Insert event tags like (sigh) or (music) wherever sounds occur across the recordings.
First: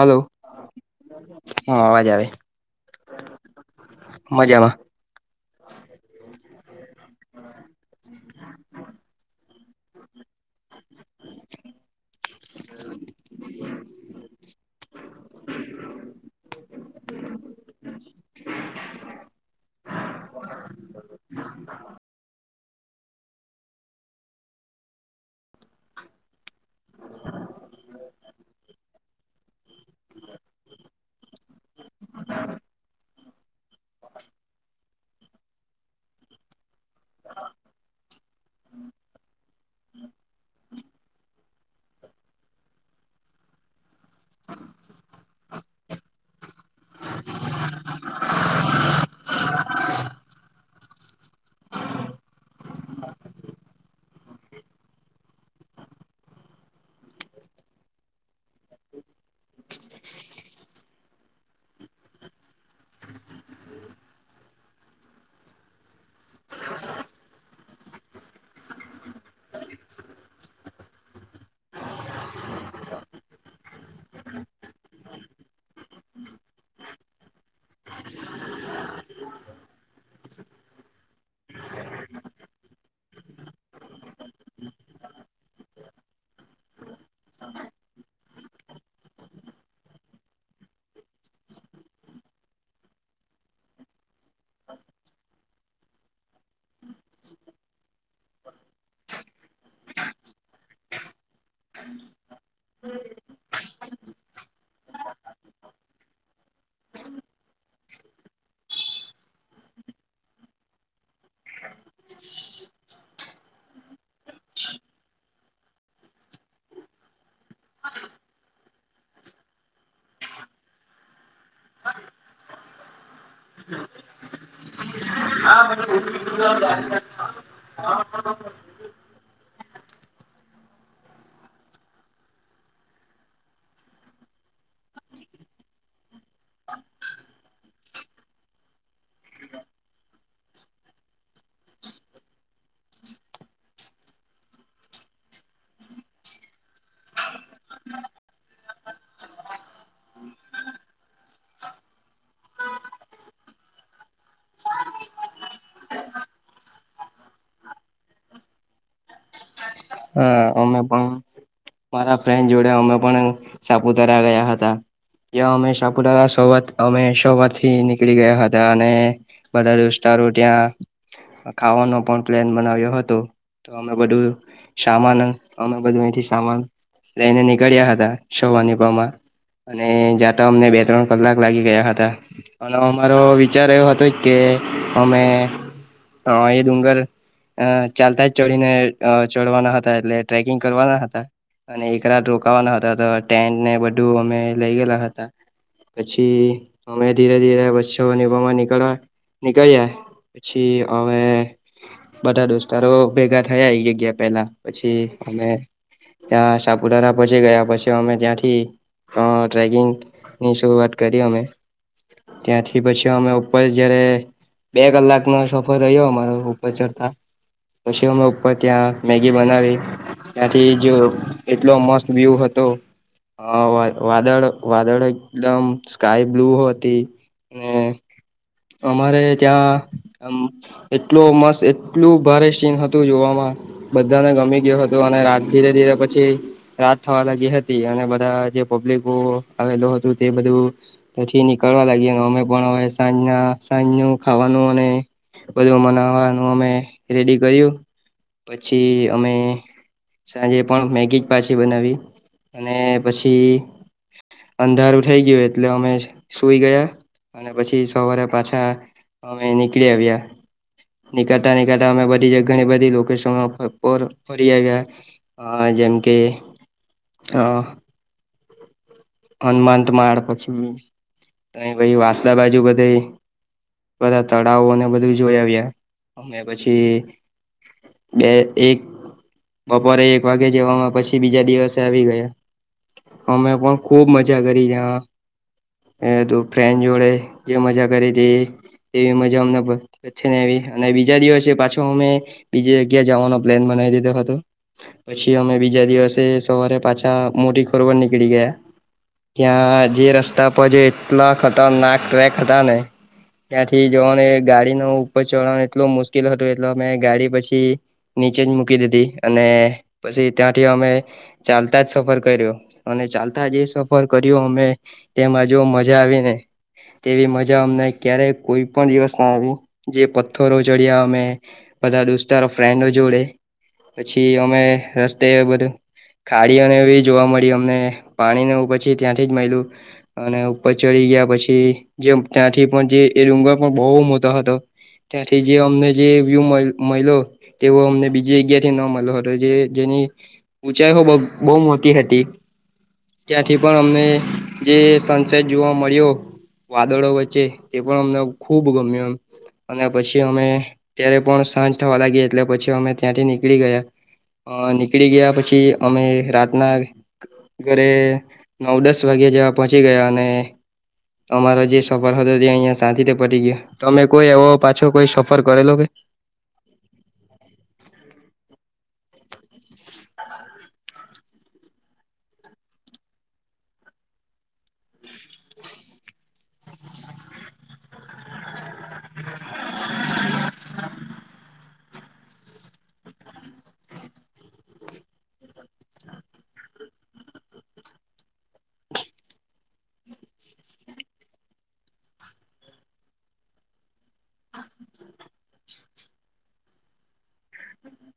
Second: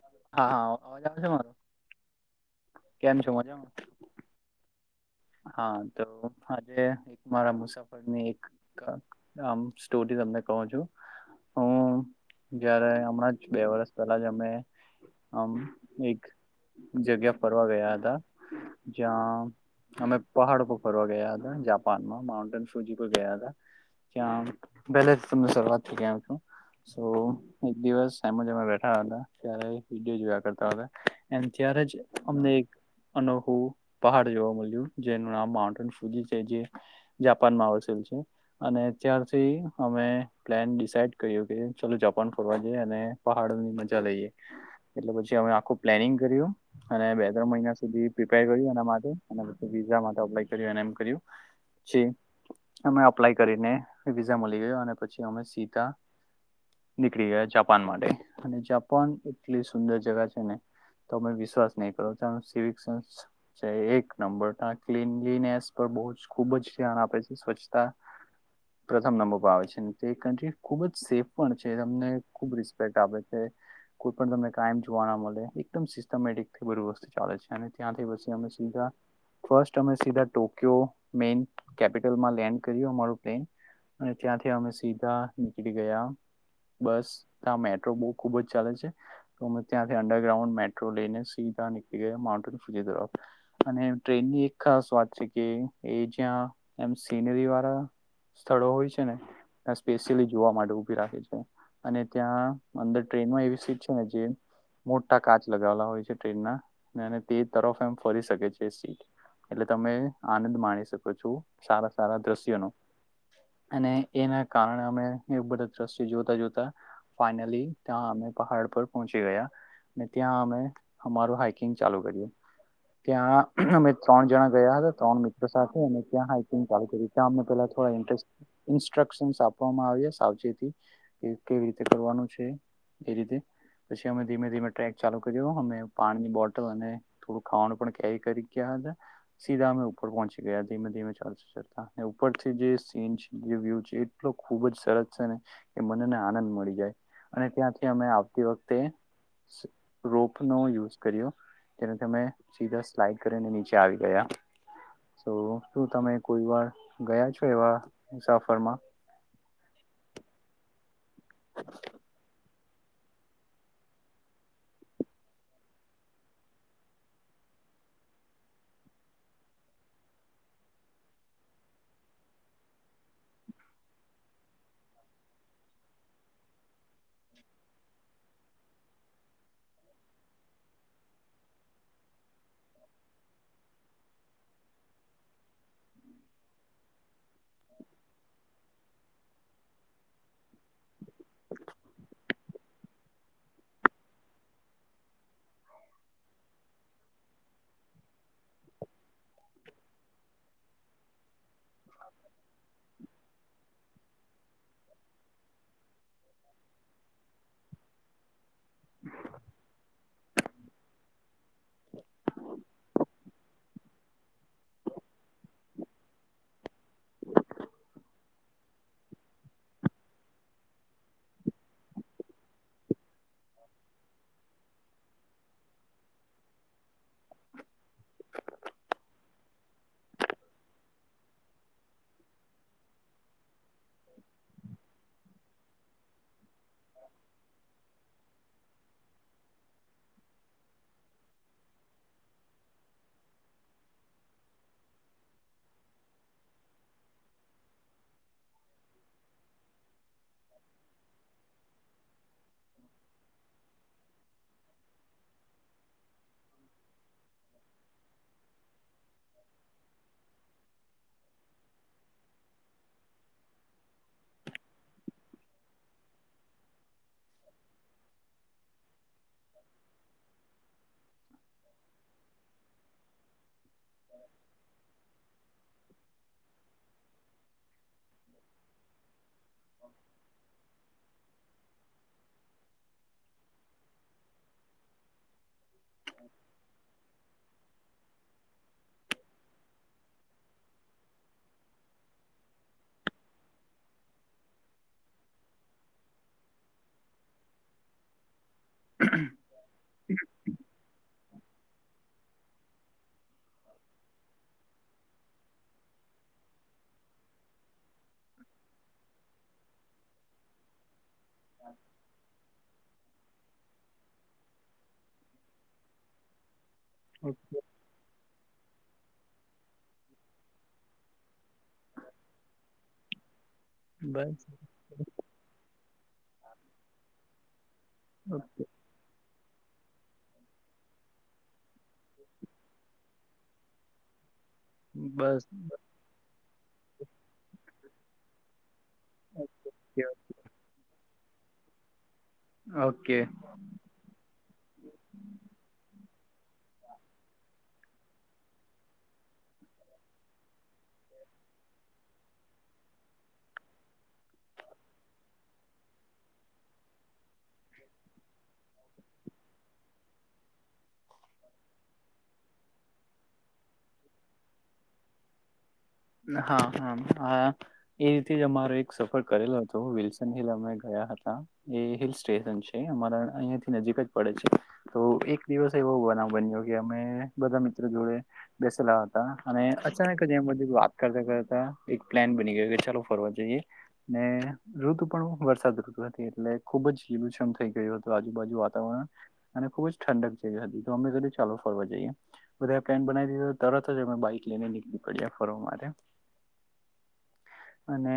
Hello હા હા અવાજ આવે છે મારો? હા અવાજ આવે કેમ છો? મજામાં મજામાં. હા તો આજે એક મારા મુસાફરની એક આમ સ્ટોરી તમને કહો છો. હું જયારે હમણાં જ બે વરસ પહેલા જ અમે આમ એક જગ્યા ફરવા ગયા હતા. જ્યાં અમે પહાડ પર ફરવા ગયા હતા, જાપાનમાં માઉન્ટેન ફજી પર ગયા હતા. ત્યાં પેલે જ તમને શરૂઆત થી કેઉ છું. એક દિવસ એમમાં બેઠા હતા. ત્યારે વિડીયો જોયા કરતા હતા. ત્યારે જ અમને એક અનોખું પહાડ જોવા મળ્યું. જેનું નામ માઉન્ટન ફુજી છે, જે જાપાનમાં વસેલ છે. અને જ્યારથી અમે પ્લેન કે ચાલ જાપાન ફરવા જઈએ. અને પહાડોની મજા લઈએ. એટલે પછી અમે આખું પ્લાનિંગ કર્યું અને બે ત્રણ મહિના સુધી પ્રિપેર કર્યું એના માટે વિઝા માટે અપ્લાય કર એ કર્યું અપ્લાય કરીને વિઝા મળી ગયો અને પછી અમે સીધા નીકળી ગયા જાપાન માટે અને જાપાન એટલી સુંદર જગા છે ને તો અમે વિશ્વાસ નહી કરો સિવક સેન્સ છે. એક નંબર ક્નલીને પર બ જ ખુબ જ ધ્યાન આપે છે. સ્વચ્છતા પ્રથમ નંબર પર આવે છે. તે કન્ટ્રી ખૂબ જ સેફ પણ છે. તમને ખૂબ રિસ્પેક્ટ આપે છે. કોઈ પણ તમને કમ જોવા ના મળે એકદમ સિસ્ટમેટિક બધુ વસ્તુ ચાલે છે. અને ત્યાંથી અમે સીધા ફસ્ટ અમે સીધા ટોકયો મેન કેપિટલમાં લેન્ડ કર્યું અમારું પ્લેન અને ત્યાંથી અમે સીધા નીકળી ગયા બસ ત્યાં મેટ્રો બહ ખુબ જ ચાલે છે. ત્યાંથી અંડરગ્રાઉન્ડ મેટ્રો લઈને સી ધા માઉન્ટન ફૂજ દરપ અને ટ્રેનની એક ખાસ વાત છે કે એ જ્યાં એમ સિનરી વાળા સ્થળો હોય છે ને ત્યા સ્પેશિયલી જોવા માટે ઉભી રાખે છે. અને ત્યાં અંદર ટ્રેન માં એવી સી (unintelligible) મોટા કાચ લગાવેલા હોય છે. ટ્રેન ના તે તરફ એમ ફરી શકે છે. એટલે તમે આનંદ માણી શકો છો. સારા સારા દ્રશ્યોનો અને એના કારણે અમે બધા દ્રશ્ટિ જોતા-જોતા ફઇનલી ત્યાં અમે પહાડ પર પહોંચી ગયા. ને ત્યાં અમે અમારું હાઈકિંગ ચાલુ કર્યું. ત્યા અમે ત્રણ જણા ગયા હતા ત્રણ મિત્રો સાથે અમે ત્યાં હાાઈકિંગ ચાલુ કરી ત્યાં અમે પહેલા ઇન્સ્ટ્રક્શન આપવામાં આવ્યા સાવચે કે કેવી રીતે કરવાનું છે. એ રીતે. પછી અમે ધીમે ધીમે ટ્રેક ચાલુ કર્યો અમે પાણીની બોટલ અને થોડું ખાવાનું પણ કેરી કરી ક્યા સીધા હ ઉપર પહંચી ગયા ધીમે ધીમે ચાલતા ચાલતા ઉપરથી જે સીન જે વ્યુ છે એટલો ખુબ જ સરસ છે ને કે મનેને આનંદ મળી જાય અને ત્યાંથી અમે આવતી વખતે રોપ નો યુઝ કર્યો તેને તમે સીધા સ્લાઈડ ને નીચે આવી ગયા. તો શું તમે કોઈ વાર ગયા છો, એવા મુસાફરમાં? હા અમે પણ મારા ફ્રેન્ડ જોડે અમે પણ સાપુતારા ગયા હતા. ત્યાં અમે સાપુતારા સોત અમે સોવા થી નીકળી ગયા હતા, અને બધા વિસ્તારો ત્યાં ખાવાનો પણ પ્લાન બનાવ્યો હતો તો, અમે બધું સામાન અમે બધું એથી સામાન લઈને નીકળ્યા હતા. સવારની પોરમાં અને જાતા અમને બે ત્રણ કલાક લાગી ગયા હતા અને અમારો વિચાર એવો હતો જ કે એ અમે અ એ ડુંગર અ ચાલતા જ ચડીને અજ ચડવાના હતા, એટલે ટ્રેકિંગ કરવાના હતા. અને એક રાત રોકાવાના હતા, તો ટેન્ટને બધું અમે લઈ ગયેલા હતા. પછી અમે ધીરે ધીરે (unintelligible) નીકળ્યા પછી હવે બધા દોસ્તારો ભેગા થયા એ જગ્યા પેલા પછી અમે ત્યાં સાપુતારા પછી ગયા પછી અમે ત્યાંથી હા ટ્રેકિંગ ની શરૂઆત કરી અમે. ત્યાંથી પછી અમે ઉપર જયારે બે કલાક નો સફર રહ્યો અમારો ઉપર ચડતા પછી અમે ઉપર ત્યાં મેગી બનાવી, ત્યાંથી જ એટલો મસ્ત વ્યુ હતો હા વા વાદળ વાદળ એકદમ સ્કાય બ્લુ હતી ને અમારે ત્યાં આમ એટલુ મસ્ત એટલું ભારે સીન હતું જોવામાં બધાને ગમી ગયો હતો, અને રાત ધીરે ધીરે પછી રાત થવા લાગી હતી, અને બધા જે પબ્લિક (unintelligible) તે બધુ, પછી નીકળવા લાગયા અમે પણ હવે સાંજના સાંજ નુ ખાવાનું અને બધું મનાવાનું અમે રેડી કર્યું પછી અમે સાંજે પણ મેગી જ પાછી બનાવી, અને પછી અંધારું થઇ ગયું એટલે અમે સુઈ ગયા અને પછી સવારે પાછા અમે નીકળી આવ્યા નીકળતા નીકળતા અમે બધી જગા ને ઘણી બધી લોકેશ સન પર ફરી આવ્યા જેમ કે. હા હનુમંત માળ પછી (unintelligible) વાંસદા બાજુ બધે બધા તળાવોને બધું જોઈ આવ્યા અને પછી બે એક બપોરે એક વાગે જવામાં પછી બીજા દિવસે આવી ગયા, અમે પણ ખુબ મજા કરી જા એતો ફ્રેન્ડ જોડે જે મજા કરી તે એવી મજા અમને પ છેને એવી અને બીજા દિવસે પાછો અમે બીજી જગ્યા જવાનો પ્લાન બન નવી દીધો હતો, પછી અમે બીજા દિવસે સવારે પાછા મોટી ખરોબર નીકળી ગયા. ત્યાં જે રસ્તા પર જે એટલા ખતરનાક ટ્રેક હતા ને ત્યાંથી જવાનું એ ગાડીનુ ઉપર ચઢવાનું એટલો મુશ્કેલ હતો એટલે અમે ગાડી પછી નીચે જ મૂકી દીધી, અને પછી ત્યાંથી અમે ચાલતા જ સફર કર્યો, અને ચાલતા જે સફર કર્યો અમે તેમાં જો મજા આવી ને તેવી મજા અમને ક્યારે કોઈ પણ દિવસ ના આવી, જે પથ્થરો ચડ્યા અમે બધા દોસ્તો ફ્રેન્ડો જે જોડે પછી બસ અમે રસ્તે બધું ખાડી અને જોવા મળી અમને પાણી નુ પછી ત્યાંથી જ મઈલું અને ઉપર ચડી ગયા પછી જે ત્યાંથી પણ જે એ ડુંગર પણ બહુ મોટો હતો, ત્યાંથી બસ જે અમને જે વ્યુ મલ મળ્યો તેવો અમને બીજી જગ્યા ન મલ્યો હતો, જે જેની ઊંચાઈ હો બો બહુ મોટી હતી હ ત્યાંથી પણ અમને જે સનસેટ જોવા મળ્યો વાદળો વચ્ચે તે પણ અમને ખુબ ગમ્યું એમ અને પછી અમે ત્યારે પણ સાંજ થવા લાગી એટલે પછી અમે ત્યાંથી નીકળી ગયા અ નીકળી ગયા પછી અમે રાતના ઘરે નવ દસ વાગ્યા જેવા પહોંચી ગયા અને તમારો જે સફર હતો તે અહિયા શાંતિ થી પતી ગયો, તમે કોઈ એવો પાછો કોઈ સફર કરેલો કે? હા હા હા એ રીતે જ અમારો સફર કરેલો હતો, વિલસન હિલ અમે ગયા હતા એ હિલ સ્ટેશન છે, અમારા અહિયાંથી નજી દિક્જ પડે છે, તો એક દિવસ એવો બનાવ બન્યો કે અમે બધા મિત્ર જોડે બેસેલા હતા હતા અને અચાનક જ એમ બધી વાત કરતા કરતા એક પ્લાન બની ગયો કે, ચાલો ફરવા જઈએ ને ઋતુ પણ વરસાદ ઋતુ એટલે ખુબ જ લીલુછમ થઈ ગયું હતું આજુબાજુ વાતાવરણ, અને ખુબ જ ઠંડક જ હતી. અમે ચાલો ફરવા જઈએ બધા પ્લાન બનાવી દીધો અને તરત જ અમે બાઈક લઈને નીકળી પડયા ફરવા માટે. અને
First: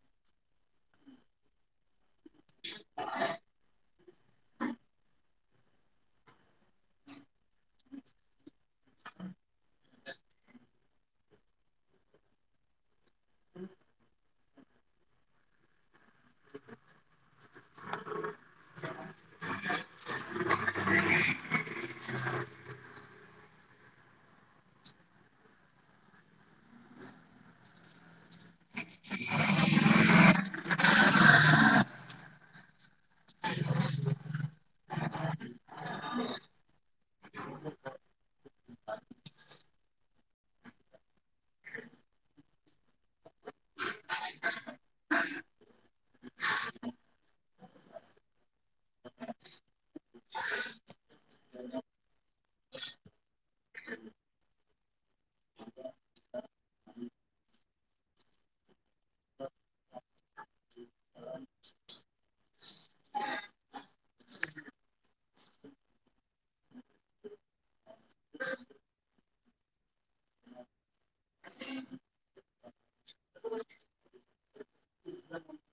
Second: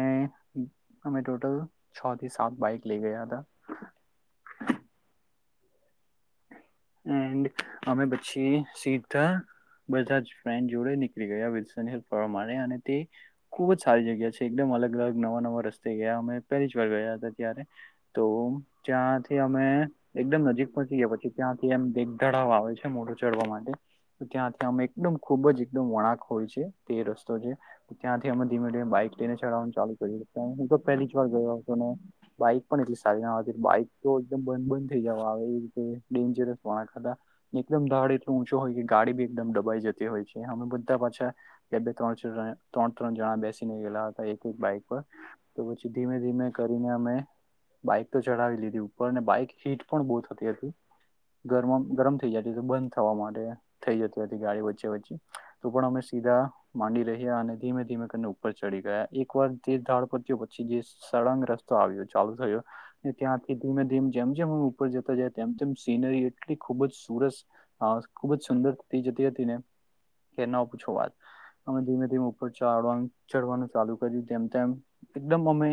અમે ટોટલ છ થી સાત બાઈક લઈ ગયા હતા. એન્ડ અમે પછી સીધા બધા જ ફ્રેન્ડ જોડે નીકળી ગયા વિ (inaudible) માટે અને તે ખુબ જ સારી જગ્યા છે એકદમ અલગ અલગ નવા નવા રસ્તે ગયા અમે, પહેલી જ વાર ગયા હતા. ત્યારે તો જ્યાંથી અમે એકદમ નજીક પહોંચી ગયા પછી ત્યાંથી એમ ઢળાવ આવે છે મોટુ ચડવા માટે ત્યાંથી અમે એકદમ ખુબ જ એકદમ વળાક હોય છે તે રસ્તો છે. ત્યાંથી અમે ધીમે ધીમે બાઈક એક તો એને ચલાવવાનું ચાલુ કર્યુ, હું તો પહેલી જ વાર ગયો હતો ને બાઈક પણ એટલી સારી ના હતી, બાઈક તો એકદમ બંધ બંધ થઈ જવા આવે એ રીતે ડેજરસ વળાંક હતા એકદમ ઢાળૃ ઊંચો હોય કે ગાડી બી એકદમ ડબાઈ જતી હોય છે. અમે બધા અચ્છા, બે ત્રણ, ત્રણ ત્રણ જણા બેસી ગયલા હતા એક એક બાઈક પર તો પછીથી ધીમે ધીમે કરીને અમે બાઈક તો ચઢાવી લીધી ઉપરને બાઈક હીટ પણ બહુ થતી હતી. હ ગરમ ગરમ થઈ જતી બંધ થવા માડી થઈ જતી હતી ગાડી વચ્ચે વચ્ચે તો પણ અમે સીધા માંડી રહ્યા અને ધીમે ધીમે કરીને ઉપર ચડી ગયા એક વાર તે ઢાળ પત્યો પછી જે સળંગ રસ્તો આવ્યો ચાલુ થયો ત્યાંથી ધીમે ધીમે જેમ જેમ ઉપર જતો જાય તેમ તેમ સીનરી એટલી ખૂબ જ સુરસ ખૂબ જ સુંદરતી જતી હતી ને કે ન પૂછો વાત? અમે ધીમે ધીમે ઉપર ચાડવા ચડવાનું ચાલુ કર્યું તેમ તેમ એકદમ અમે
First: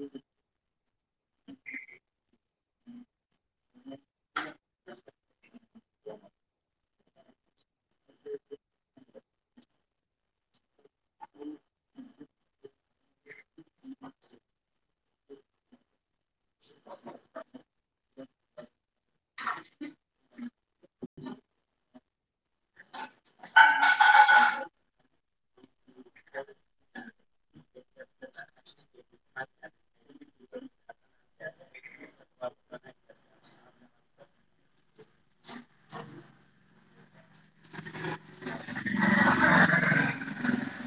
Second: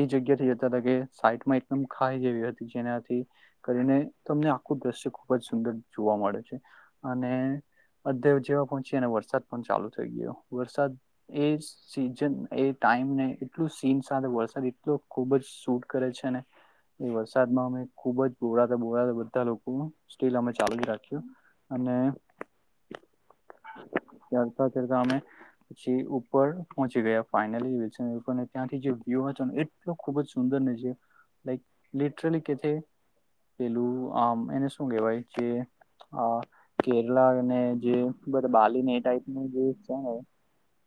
એ જગ્યા યો થઈ જ હતા કે સાઈટ માં એકદમ ખાઈ જેવી હતી જેનાથી કરીને તમને આખું દ્રશ્ય ખુબ જ સુંદર જોવા મળે છે અને અત્યારે જેવા પહોંચી અને વરસાદ પણ ચાલુ થઈ ગયો વરસાદ એ સીન છે ને એ ટાઈમ ને એટલું સીન સાથે વરસાદ એટલો ખુબ જ સૂટ કરે છે ને, એ વરસાદમાં અમે ખુબ જ ભોળાતા ભોળા બધા લોકો સ્ટીલ અમે ચાલુ રાખ્યું અને ચાલતા ચાલતા અમે પછી ઉપર પહોંચી ગયા ફાઇનલી ત્યાંથી જે વ્યુ હતો એટલો ખુબ જ સુંદ લ લિટરલી કે પેલું આમ એને શું કેહેવાય કે હા કેરલાને જે બધા બાલી એ ટાઈપનું જે છે ને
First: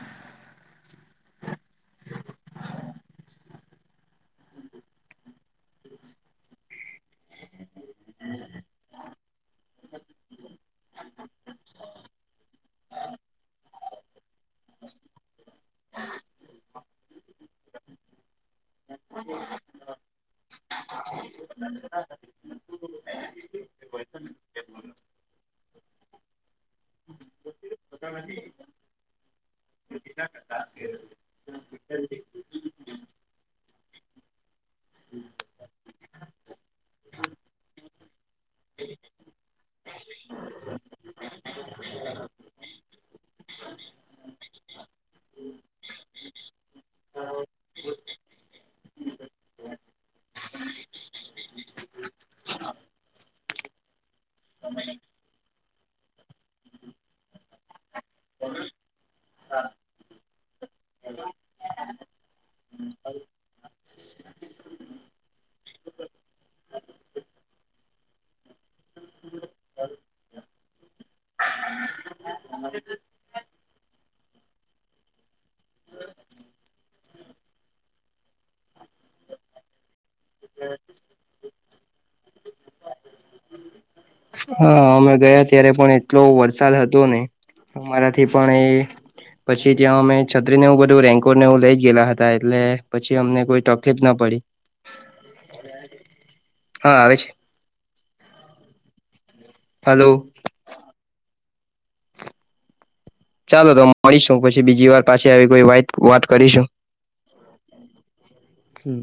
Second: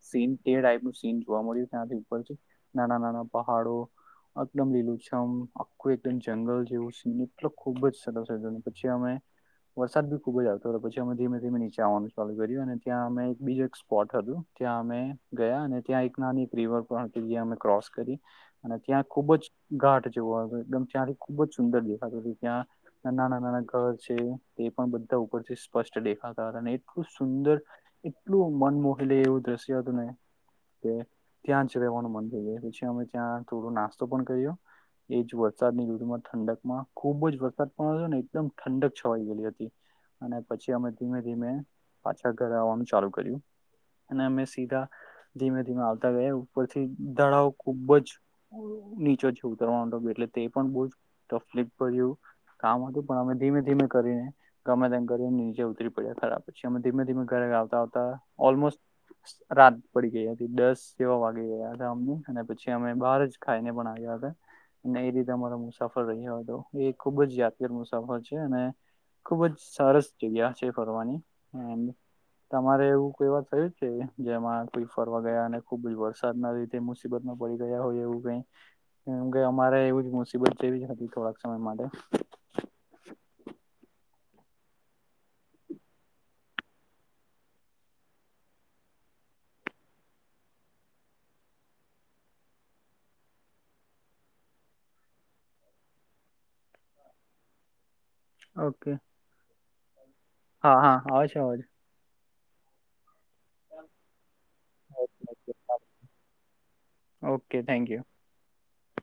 સીન તે ટાઈપનું સીન જોવા મળ્યું ત્યાંથી ઉપર છે નાના નાના પહાડો એકદમ લીલું છમ આખું એકદમ જંગલ જેવું છે એટલ ખુબ જ (unintelligible) પછી અમે વરસાદ બી ખુબ જ આવતો હતો પછી અમે ધીમેીમે નીચે આવવાનું ચાલુ કર્યું અને ત્યાં અમે એક બીજું એક સ્પોટ હતું ત્યાં અમે ગયા અને ત્યાં એક નાની એક રિવર પણ હતી જ્યા અમે ક્રોસ કરી અને ત્યાં ખુબ જ ઘાટ જેવમ ત્યાંથી ખુબ જ સુંદર દેખાતું ત્યાં નાના નાના ઘર છે તે પણ બધા ઉપરથી સ્પષ્ટ દેખાતા હતા એટલું સુંદર એટલું મન મોહલે એવું દ્રશ્ય હતું તને તે ત્યાં જ રહેવાનું મન થઈ જાય પછી અમે ત્યાં થોડો નાસ્તો પણ કર્યો એજ વરસાદ ની ઋતુ માં ઠંડક માં ખુબ જ વરસાદ પણ ને એકદમ ઠંડક છવાઈ ગયલી હતી અને પછી અમે ધીમે ધીમે પાછા ઘર આવવાનું ચાલુ કર્યું અને અમે સીધા ધીમે ધીમે આવતા ગયા ઉપરથી ધડાવ ખુબ જ નીચો છે ઉતરવા પટ તે પણ બવ તકલીફ ભર્યું કામ હતું પણ અમે ધીમે ધીમે કરીને ગમે તેમ કરીને નીચે ઉતરી પડ્યા ખરા પછી અમે ધીમે ધીમે ગયા આવ આવતા ઓલમોસ્ટ રાત પડી ગઈ હતી દસ જેવા વાગી ગયા હતા અમને અને પછી અમે બાર જ ખાઈને પણ આવ્યા ને એ રીતે અમારો મુસાફર રહ્યો હતો એ ખુબ જ યાદગાર મુસાફર હોય છે અને ખુબ જ સરસ જગ્યા છે ફરવાની તમારે એવું કઈ વાત થયું જેમાં કોઈ ફરવા ગયા અને ખુબ જ વરસાદ ના લીધે મુસીબતમાં પડી ગયા હોય એવું કઈ કેમ કે અમારે એવું જ મુસીબત જેવી જ હતી થોડાક સમય માટે હા અમે ગયા ત્યારે પણ એટલો વરસાદ હતો ને અમારા થી પણ એ પછી ત્યાં અમે છત્રીને એવું બધું રૈનકોટને એવું લઈ જ ગયેલા હતા એટલે પછી અમને કોઈ તકલીફ ના પડી (unintelligible) હા આવે છે. ઓકે હલો હા હા આવે છે અવાજ ચાલો તો મળીશું પછી બીજી વાર પાછી આવી કોઈ વાત વાત કરીશું ઓકે થેન્ક યુ હમ્મ